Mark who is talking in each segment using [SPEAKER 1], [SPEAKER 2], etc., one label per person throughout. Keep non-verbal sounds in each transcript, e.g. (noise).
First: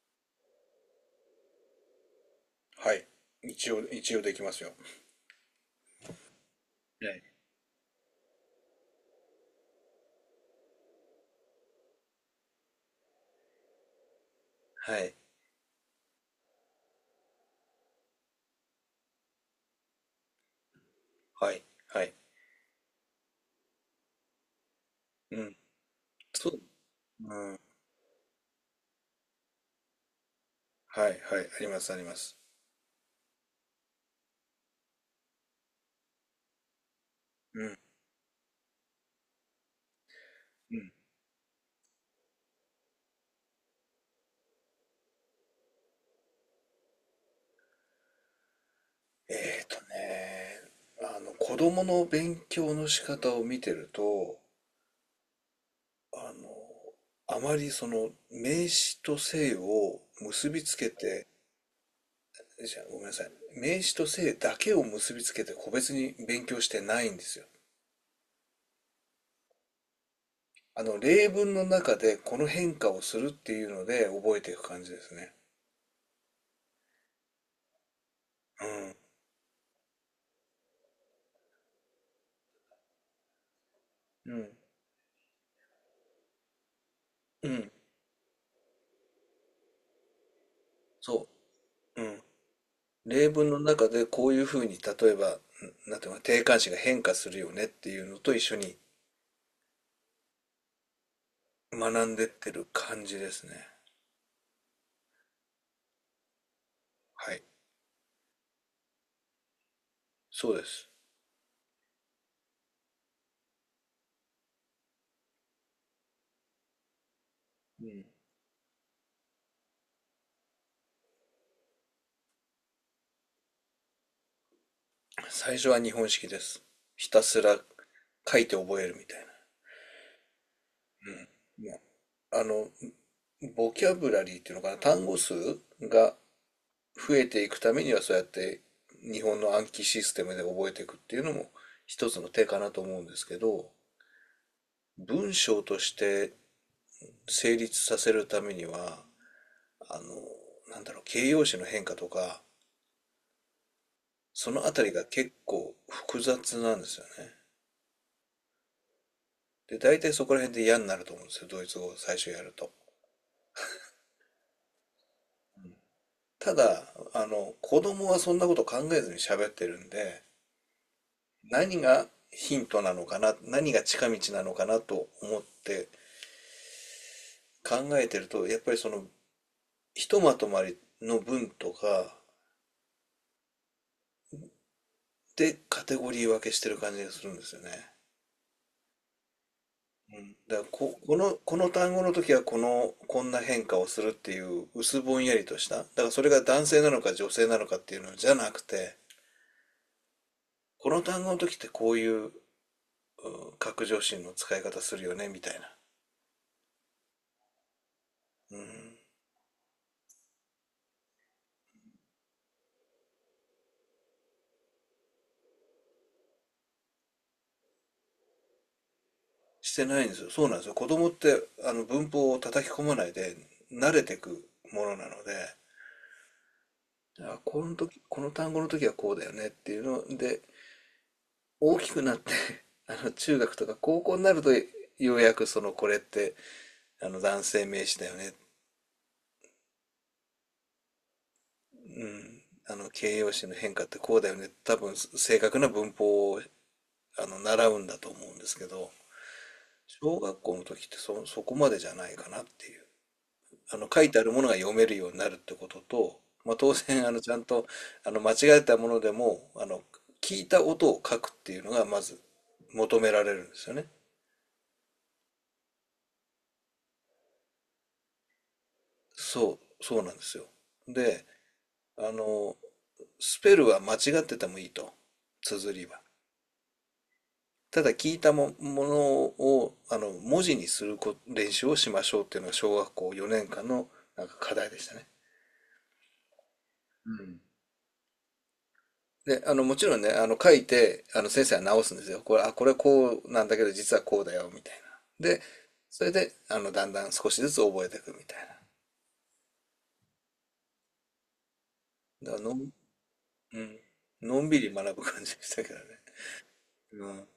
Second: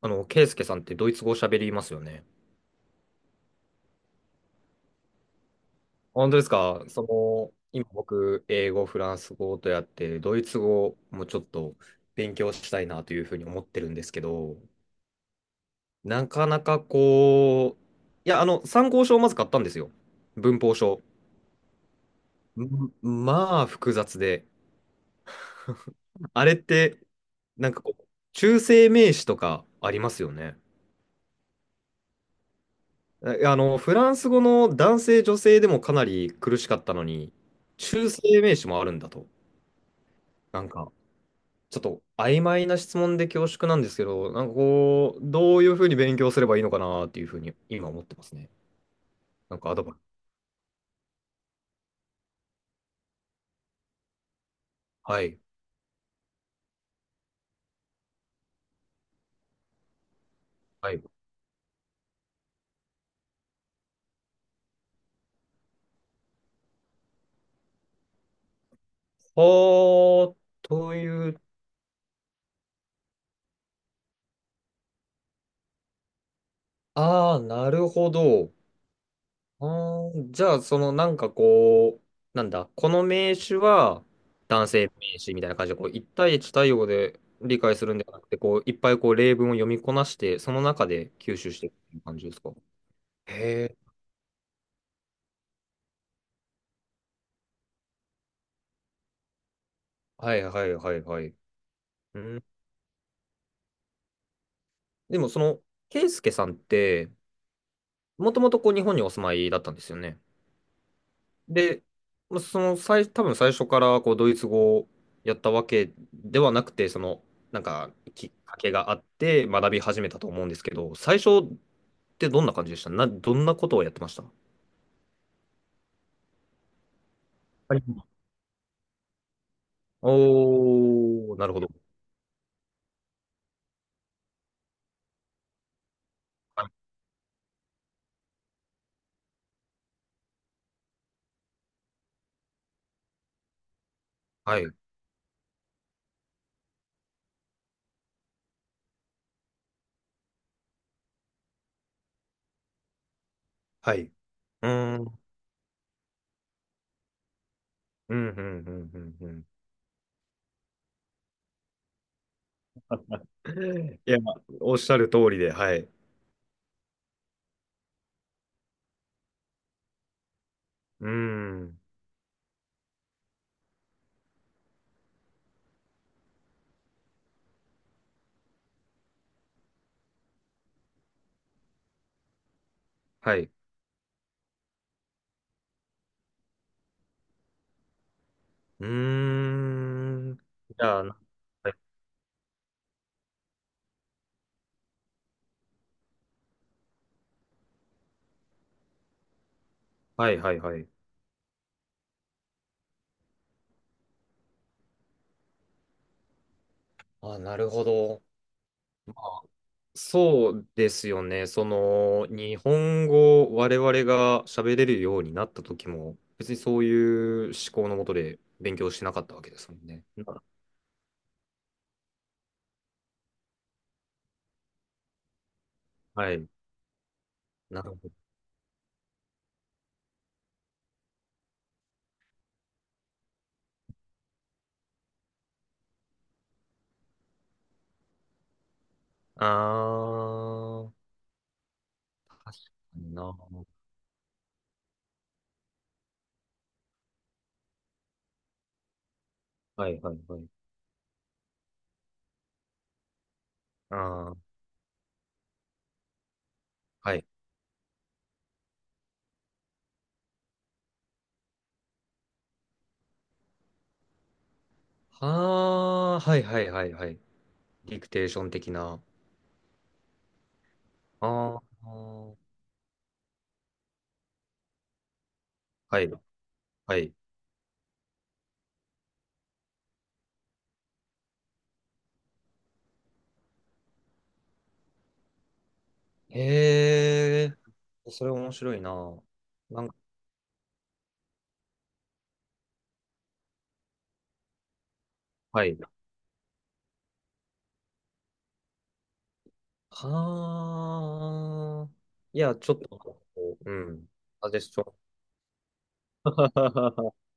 [SPEAKER 1] ケイスケさんってドイツ語喋りますよね。
[SPEAKER 2] はい。一応できますよ。
[SPEAKER 1] 本当ですか？そ
[SPEAKER 2] はい。
[SPEAKER 1] の、今僕、英語、フランス語とやって、ドイツ語もちょっと勉強したいなというふうに思ってるんですけど、なかなかこう、参考書をまず買ったんですよ。文法書。
[SPEAKER 2] はい。はい。
[SPEAKER 1] 複雑で。
[SPEAKER 2] うん。
[SPEAKER 1] あ
[SPEAKER 2] そ
[SPEAKER 1] れっ
[SPEAKER 2] う。
[SPEAKER 1] て、
[SPEAKER 2] うん。
[SPEAKER 1] なんかこう、中性名詞とかありますよね。
[SPEAKER 2] はい。はい。あります、あります。
[SPEAKER 1] フランス語の男性、女性でもかなり苦しかったのに、
[SPEAKER 2] うん。
[SPEAKER 1] 中性名詞もあるんだと。なん
[SPEAKER 2] うん。
[SPEAKER 1] か、ちょっと曖昧な質問で恐縮なんですけど、なんかこう、どういうふうに勉強すればいいのかなっていうふうに今思ってますね。なん
[SPEAKER 2] えー
[SPEAKER 1] かア
[SPEAKER 2] と
[SPEAKER 1] ドバイス。
[SPEAKER 2] ね、子供の勉強の仕方を見てると、
[SPEAKER 1] はい。
[SPEAKER 2] あの、あまりその、名詞と性を結びつけ
[SPEAKER 1] はい。
[SPEAKER 2] て、じゃあごめんなさい。名詞と性だけを結びつけて個別に勉強してないんですよ。
[SPEAKER 1] はあ、と
[SPEAKER 2] 例
[SPEAKER 1] いう、
[SPEAKER 2] 文の中でこの変化をするっていうので覚えていく感じですね。
[SPEAKER 1] ああ、なるほど。
[SPEAKER 2] うん、
[SPEAKER 1] あー、じゃあ、そのなんかこう、なんだ、この名詞は
[SPEAKER 2] うん、
[SPEAKER 1] 男性名詞みたいな感じで、こう、一対一対応で
[SPEAKER 2] う
[SPEAKER 1] 理
[SPEAKER 2] ん
[SPEAKER 1] 解するんではなくて、こう、いっぱいこう、例文を読みこなして、その中で
[SPEAKER 2] そ
[SPEAKER 1] 吸収していくってい
[SPEAKER 2] う、
[SPEAKER 1] う
[SPEAKER 2] う
[SPEAKER 1] 感
[SPEAKER 2] ん。
[SPEAKER 1] じですか？
[SPEAKER 2] 例文の
[SPEAKER 1] へ
[SPEAKER 2] 中
[SPEAKER 1] え。
[SPEAKER 2] でこういうふうに、例えば、んなんていうのか、定冠詞が変化するよねっていうのと一緒に
[SPEAKER 1] はいはいはいはい。
[SPEAKER 2] 学ん
[SPEAKER 1] う
[SPEAKER 2] でっ
[SPEAKER 1] ー、
[SPEAKER 2] てる感じですね。
[SPEAKER 1] でもその、ケイスケさんって、
[SPEAKER 2] はい、
[SPEAKER 1] もともとこう日本にお住まいだったんですよね。
[SPEAKER 2] そうです。
[SPEAKER 1] で、まあその最、多分最初からこうドイツ語をやったわけではなくて、その、なん
[SPEAKER 2] う
[SPEAKER 1] か
[SPEAKER 2] ん。
[SPEAKER 1] きっかけがあって学び始めたと思うんですけど、最初ってどんな感じでしたどんなことをやってました？は
[SPEAKER 2] 最初は日本式です。ひたすら
[SPEAKER 1] い、
[SPEAKER 2] 書いて覚えるみたいな。う
[SPEAKER 1] おー、なるほ
[SPEAKER 2] ん。
[SPEAKER 1] ど。
[SPEAKER 2] もう、あの、ボキャブラリーっていうのかな、単語数が増えていくためにはそうやって日本の暗記システムで覚えていくっていうのも一つの手かなと思うんですけど、
[SPEAKER 1] はい。
[SPEAKER 2] 文章として成立させるためには、あの、形容詞の変化とか、
[SPEAKER 1] はい。う
[SPEAKER 2] そのあたり
[SPEAKER 1] ー
[SPEAKER 2] が
[SPEAKER 1] ん。
[SPEAKER 2] 結構複雑なんですよね。
[SPEAKER 1] うん、うん、うん、うん、
[SPEAKER 2] で、大体そこら辺で嫌になると思うんですよ、ドイツ語を最初やると。
[SPEAKER 1] うん。いや、おっしゃる通りで、はい。う
[SPEAKER 2] ただ、子供はそんなこと考えずに喋ってるんで、
[SPEAKER 1] ーん。
[SPEAKER 2] 何がヒントなのかな、何が近道なのかなと思って考えてると、やっぱりその、ひとまとまりの文とか
[SPEAKER 1] はい。
[SPEAKER 2] でカテゴリー分けしてる感じがするんですよね。
[SPEAKER 1] う
[SPEAKER 2] う
[SPEAKER 1] ー
[SPEAKER 2] ん、
[SPEAKER 1] ん。
[SPEAKER 2] だから
[SPEAKER 1] じ
[SPEAKER 2] こ、
[SPEAKER 1] ゃあ、
[SPEAKER 2] こ
[SPEAKER 1] な、
[SPEAKER 2] の、この単語の時はこの、こんな変化をするっていう薄ぼんやりとした。だからそれが男性なのか女性なのかっていうのじゃなくて、
[SPEAKER 1] はいはいはい。
[SPEAKER 2] この単語の時ってこういう、拡上心の使い方するよねみたいな。
[SPEAKER 1] あ、なるほど。
[SPEAKER 2] うん。
[SPEAKER 1] そうですよね。その、日本語を我々が喋れるようになった時も、別にそういう思考のもとで勉強しなかったわけです
[SPEAKER 2] し
[SPEAKER 1] もん
[SPEAKER 2] てな
[SPEAKER 1] ね。
[SPEAKER 2] いんです
[SPEAKER 1] な、
[SPEAKER 2] よ。そうなんですよ。子供ってあの文法を叩き込まないで慣れてくものなので、
[SPEAKER 1] はい。
[SPEAKER 2] あ、この
[SPEAKER 1] なるほ
[SPEAKER 2] 時、こ
[SPEAKER 1] ど。
[SPEAKER 2] の単語の時はこうだよねっていうので、大きくなって (laughs) あの中学とか高校になるとようやくそのこれってあの男性名詞だよね。
[SPEAKER 1] あー、
[SPEAKER 2] う
[SPEAKER 1] 確
[SPEAKER 2] ん。
[SPEAKER 1] か
[SPEAKER 2] あの
[SPEAKER 1] に
[SPEAKER 2] 形容
[SPEAKER 1] な。
[SPEAKER 2] 詞の変化ってこうだよね。多分正確な文法をあの習うんだと思うんですけど、
[SPEAKER 1] はいはい
[SPEAKER 2] 小
[SPEAKER 1] は
[SPEAKER 2] 学
[SPEAKER 1] い。
[SPEAKER 2] 校の時ってそこまでじゃないかなっていう。あの
[SPEAKER 1] あ
[SPEAKER 2] 書いてある
[SPEAKER 1] ー、
[SPEAKER 2] ものが読めるようになるってことと、まあ、当然あ
[SPEAKER 1] は
[SPEAKER 2] の
[SPEAKER 1] い。
[SPEAKER 2] ちゃんとあの間違えたものでもあの聞いた音を書くっていうのがまず求められるんですよね。
[SPEAKER 1] はー、はいはいはいはい。ディクテーション的な。
[SPEAKER 2] そう、そうなんですよ。で、
[SPEAKER 1] あ
[SPEAKER 2] あ
[SPEAKER 1] ー、
[SPEAKER 2] の、スペルは間違っててもいいと、綴りは。
[SPEAKER 1] はい。はい。
[SPEAKER 2] ただ聞いたも、ものを、文字にするこ練習をしましょうっていうのが小学校4年間のなんか課題でしたね。うん。
[SPEAKER 1] へえ、それ面白いな。
[SPEAKER 2] で、も
[SPEAKER 1] な
[SPEAKER 2] ち
[SPEAKER 1] んか、
[SPEAKER 2] ろんね、書いて、先生は直すんですよ。これ、あ、これこうなんだけど、実はこうだよ、みたいな。で、
[SPEAKER 1] はい。
[SPEAKER 2] それで、だんだん少しずつ覚えていくみたい
[SPEAKER 1] はあ、
[SPEAKER 2] な。だか
[SPEAKER 1] い
[SPEAKER 2] らの
[SPEAKER 1] や、
[SPEAKER 2] ん、う
[SPEAKER 1] ちょっと、こうう
[SPEAKER 2] ん、
[SPEAKER 1] ん、
[SPEAKER 2] のん
[SPEAKER 1] アジ
[SPEAKER 2] び
[SPEAKER 1] ェス
[SPEAKER 2] り
[SPEAKER 1] ショ
[SPEAKER 2] 学ぶ
[SPEAKER 1] ン。
[SPEAKER 2] 感じでしたけどね。う
[SPEAKER 1] (laughs)
[SPEAKER 2] ん。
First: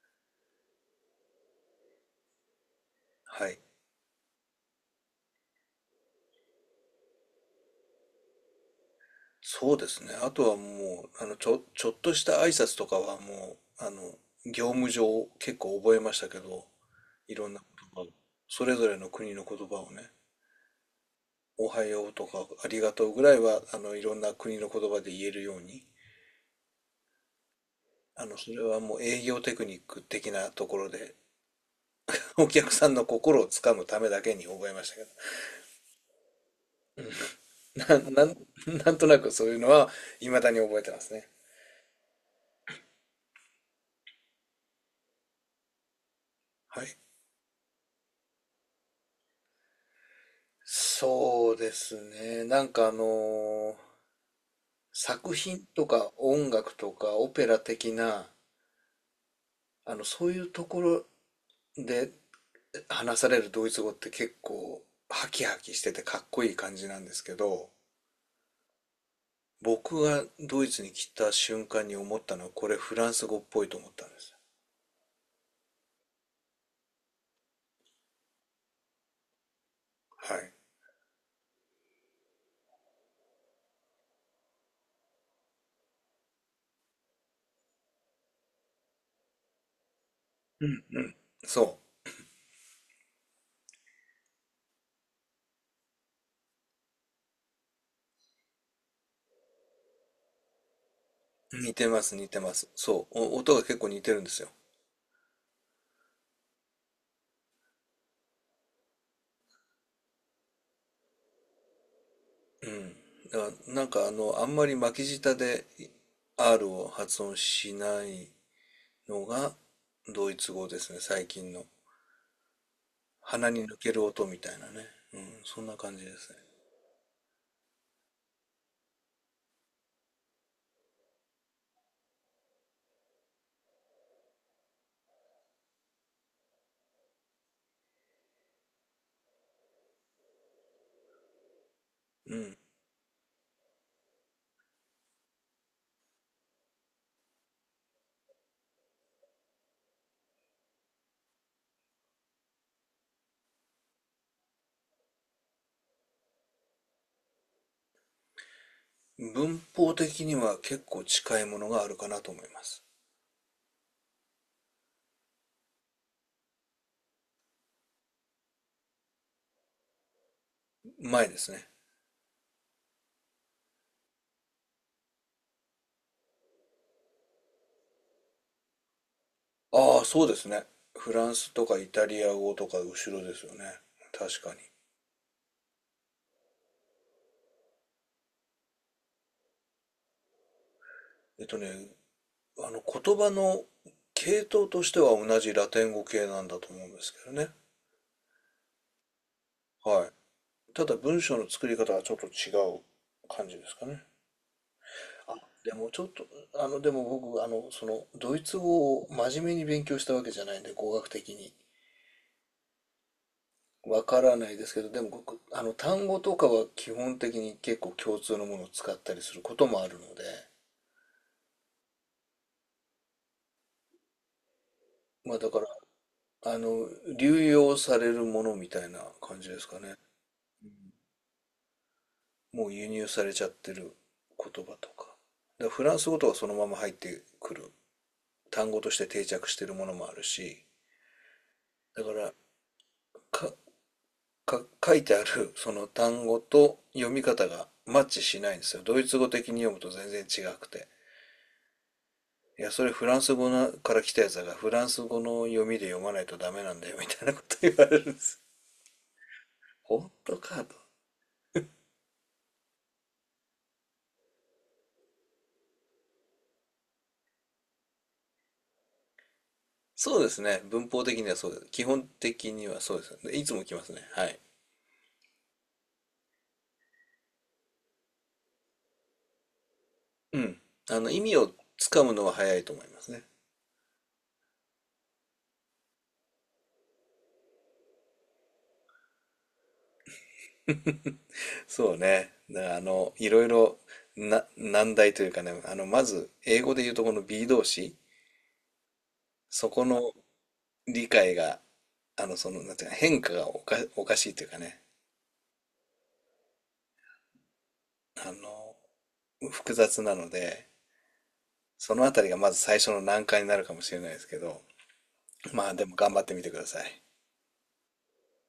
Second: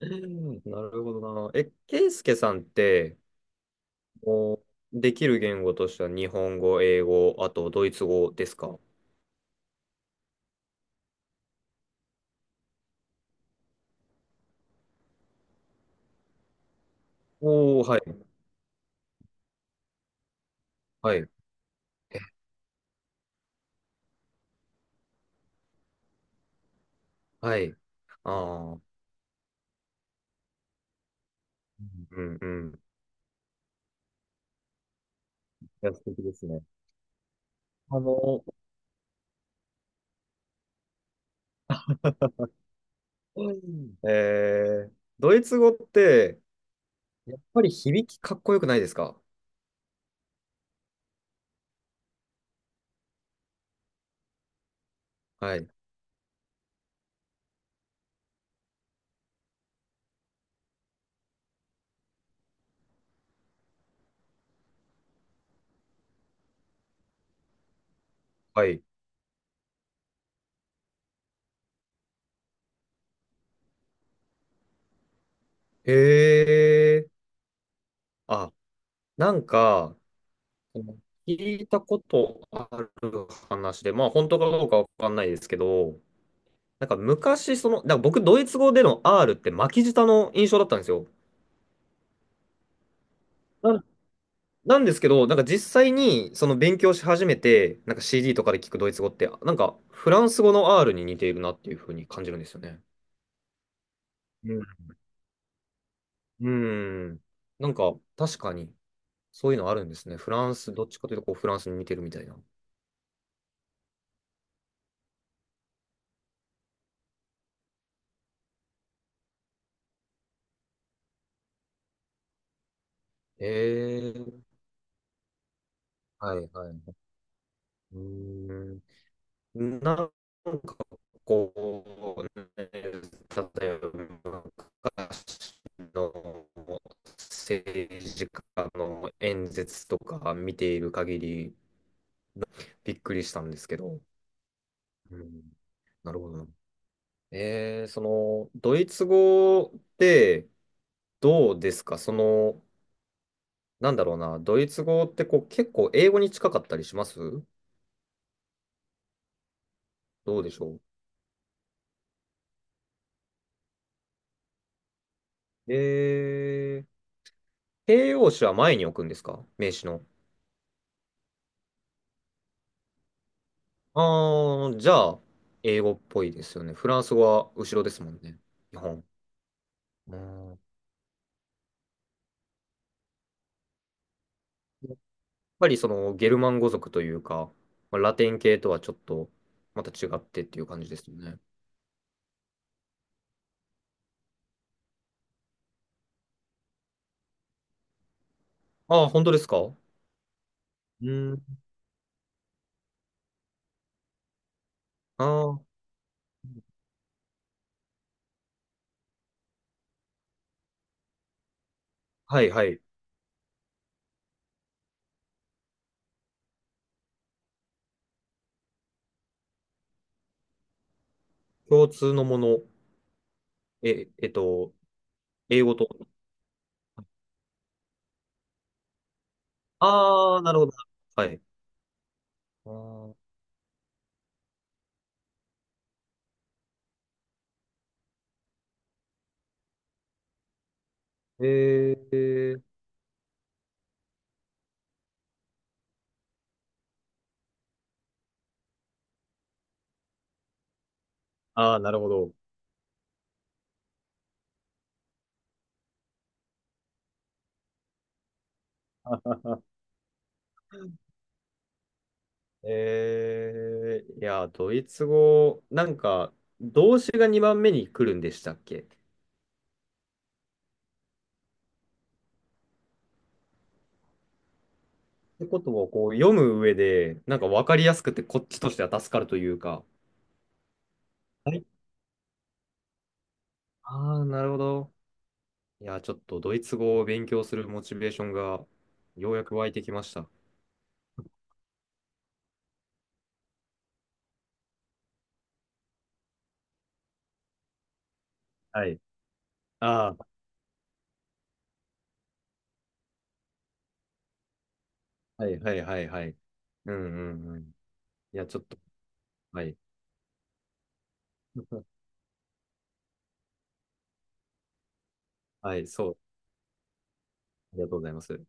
[SPEAKER 1] なるほどな。え、ケイスケさんって、
[SPEAKER 2] はい。
[SPEAKER 1] もう、できる言語としては日本語、英語、あとドイツ語ですか？
[SPEAKER 2] そうですね。あとはもう、ちょっとした挨拶とかはもう、業務上結構覚えましたけど、いろんな
[SPEAKER 1] おおー、
[SPEAKER 2] 言
[SPEAKER 1] は
[SPEAKER 2] 葉を
[SPEAKER 1] い、
[SPEAKER 2] それぞれの国の言葉をね
[SPEAKER 1] はい、
[SPEAKER 2] 「おはよう」
[SPEAKER 1] え、
[SPEAKER 2] とか「ありがとう」ぐらいはあのいろんな国の言葉で言えるように
[SPEAKER 1] はい。
[SPEAKER 2] あ
[SPEAKER 1] あ
[SPEAKER 2] のそれ
[SPEAKER 1] あ、う
[SPEAKER 2] は
[SPEAKER 1] ん、
[SPEAKER 2] もう営業テクニック的なところで
[SPEAKER 1] う
[SPEAKER 2] (laughs)
[SPEAKER 1] ん
[SPEAKER 2] お
[SPEAKER 1] うん。
[SPEAKER 2] 客
[SPEAKER 1] い
[SPEAKER 2] さんの心をつかむためだけに覚えましたけど
[SPEAKER 1] や、素敵ですね。
[SPEAKER 2] (laughs)
[SPEAKER 1] あ
[SPEAKER 2] な、なん、
[SPEAKER 1] の、
[SPEAKER 2] なんとなくそういうのは未だに覚えてますね。
[SPEAKER 1] うん、えー、ドイツ語って、
[SPEAKER 2] はい。
[SPEAKER 1] やっぱり響きかっこよくないですか？
[SPEAKER 2] そうですね。なんかあの作
[SPEAKER 1] は
[SPEAKER 2] 品
[SPEAKER 1] い。
[SPEAKER 2] とか音楽とかオペラ的な、そういうところで話されるドイツ語って結構ハキハキしててかっこいい感じなんですけど、
[SPEAKER 1] はい。
[SPEAKER 2] 僕がドイツに来た瞬間に思ったのはこれフランス語っぽいと思ったんです。
[SPEAKER 1] へえ。あ、なんか、
[SPEAKER 2] はい。
[SPEAKER 1] 聞いたことある話で、まあ本当かどうかわかんないですけど、なんか昔、その、なんか僕、ドイツ語での R って巻き舌の印象だ
[SPEAKER 2] う
[SPEAKER 1] ったん
[SPEAKER 2] ん。
[SPEAKER 1] ですよ。
[SPEAKER 2] そ
[SPEAKER 1] なんなんですけど、なんか実際にその勉強し始めて、なんか CD とかで聞くドイツ語って、なんかフランス語の R に似ているな
[SPEAKER 2] う。
[SPEAKER 1] ってい
[SPEAKER 2] 似
[SPEAKER 1] う
[SPEAKER 2] て
[SPEAKER 1] ふう
[SPEAKER 2] ま
[SPEAKER 1] に
[SPEAKER 2] す、
[SPEAKER 1] 感
[SPEAKER 2] 似
[SPEAKER 1] じる
[SPEAKER 2] て
[SPEAKER 1] んです
[SPEAKER 2] ま
[SPEAKER 1] よ
[SPEAKER 2] す。
[SPEAKER 1] ね。
[SPEAKER 2] そう。お音が結構似てるんですよ。
[SPEAKER 1] うん。うん。なんか確かに。そういうのあるんですね。フランス、どっちかというとこうフランスに似てるみたいな。
[SPEAKER 2] うん。だからなんかあの、あんまり巻き舌で R を発音しないのがドイツ語ですね、最近の。鼻に抜ける
[SPEAKER 1] え
[SPEAKER 2] 音み
[SPEAKER 1] え、
[SPEAKER 2] たいなね。うん、そんな感じです
[SPEAKER 1] はい
[SPEAKER 2] ね。
[SPEAKER 1] はい。うーん。なんかこ例えば昔の政治家の演説とか見ている限り
[SPEAKER 2] うん。
[SPEAKER 1] びっくりしたんですけど。うん、なるほどな。えー、その、ドイツ語ってどうですか？その、なんだろうな、ドイツ語ってこう結構英語に近かったりします？
[SPEAKER 2] 文法的に
[SPEAKER 1] どうで
[SPEAKER 2] は
[SPEAKER 1] しょ
[SPEAKER 2] 結構近いものがあるかなと思います。
[SPEAKER 1] う、えー、形容詞は前に置くんですか名詞の？
[SPEAKER 2] 前ですね。
[SPEAKER 1] あー、じゃあ、英語っぽいですよね。フランス語は後ろですもんね。日本。
[SPEAKER 2] ああ、
[SPEAKER 1] う
[SPEAKER 2] そうです
[SPEAKER 1] ん。
[SPEAKER 2] ね。フランスとかイタリア語とか後ろですよね。確かに。
[SPEAKER 1] やっぱりそのゲルマン語族というか、まあラテン系とはちょっとまた違ってっていう感じですよね。
[SPEAKER 2] えっとね、言葉の系統としては同じラテン語系なんだと思うんですけどね。
[SPEAKER 1] ああ、本当ですか？
[SPEAKER 2] はい。ただ
[SPEAKER 1] う
[SPEAKER 2] 文章
[SPEAKER 1] ん。
[SPEAKER 2] の作り方はちょっと違う感じですかね。
[SPEAKER 1] あ
[SPEAKER 2] あ、
[SPEAKER 1] あ、
[SPEAKER 2] でもちょっと、あの、でも僕、あの、その、ドイツ語を真面目に勉強したわけじゃないんで、語学的に。
[SPEAKER 1] はいはい。
[SPEAKER 2] わからないですけど、でも僕あの単語とかは基本的に結構共通のものを使ったりすることもあるので、
[SPEAKER 1] 共通のもの。え、えっと、
[SPEAKER 2] まあだか
[SPEAKER 1] 英
[SPEAKER 2] ら、
[SPEAKER 1] 語と。
[SPEAKER 2] あの、流用されるものみたいな感じですかね。
[SPEAKER 1] ああ、なるほど。はい。
[SPEAKER 2] も
[SPEAKER 1] あ
[SPEAKER 2] う輸入
[SPEAKER 1] ー、
[SPEAKER 2] されちゃってる言葉とか。だからフランス語とかそのまま入ってくる単語として定着してるものもあるし、
[SPEAKER 1] え
[SPEAKER 2] だから
[SPEAKER 1] ー、
[SPEAKER 2] か、書いてあるその単語と読み方がマッチしないんですよ。ドイツ語的に読むと全然違くて。
[SPEAKER 1] ああ、なるほど。
[SPEAKER 2] いや、それフランス語なから来たやつだから、フランス語の読みで読まないとダメなんだよ、みたいなこと言われるんです。本当かと。
[SPEAKER 1] (laughs) えー、いや、ドイツ語、なんか、動詞が2番目に来るんでしたっけ？っ
[SPEAKER 2] そうですね。文法的にはそうです。基本的にはそうです。でいつも来ますね。はい。
[SPEAKER 1] てことをこう読む上で、なんか分かりやすくて、こっちとしては助かるというか。
[SPEAKER 2] うん。意味を
[SPEAKER 1] はい。
[SPEAKER 2] つかむのは早いと思いますね。
[SPEAKER 1] ああ、なるほど。いや、ちょっとドイツ語を勉強するモチベーションが、ようやく湧いてきました。
[SPEAKER 2] そうね。だからあの、いろいろな、難題というかね、まず、英語で言うとこの B 動詞、
[SPEAKER 1] はい。
[SPEAKER 2] そこの
[SPEAKER 1] ああ、
[SPEAKER 2] 理解が、あの、その、なんていうか、変化がおかしいというかね、
[SPEAKER 1] はいはいはいはい。うんうんうん。
[SPEAKER 2] あ
[SPEAKER 1] いや、ちょっ
[SPEAKER 2] の、
[SPEAKER 1] と、は
[SPEAKER 2] 複
[SPEAKER 1] い。
[SPEAKER 2] 雑なので、そ
[SPEAKER 1] (laughs)
[SPEAKER 2] のあたりがまず最初の難関になるかもしれないですけど、まあ
[SPEAKER 1] は
[SPEAKER 2] で
[SPEAKER 1] い、
[SPEAKER 2] も
[SPEAKER 1] そ
[SPEAKER 2] 頑
[SPEAKER 1] う。
[SPEAKER 2] 張ってみてください。
[SPEAKER 1] ありがとうございます。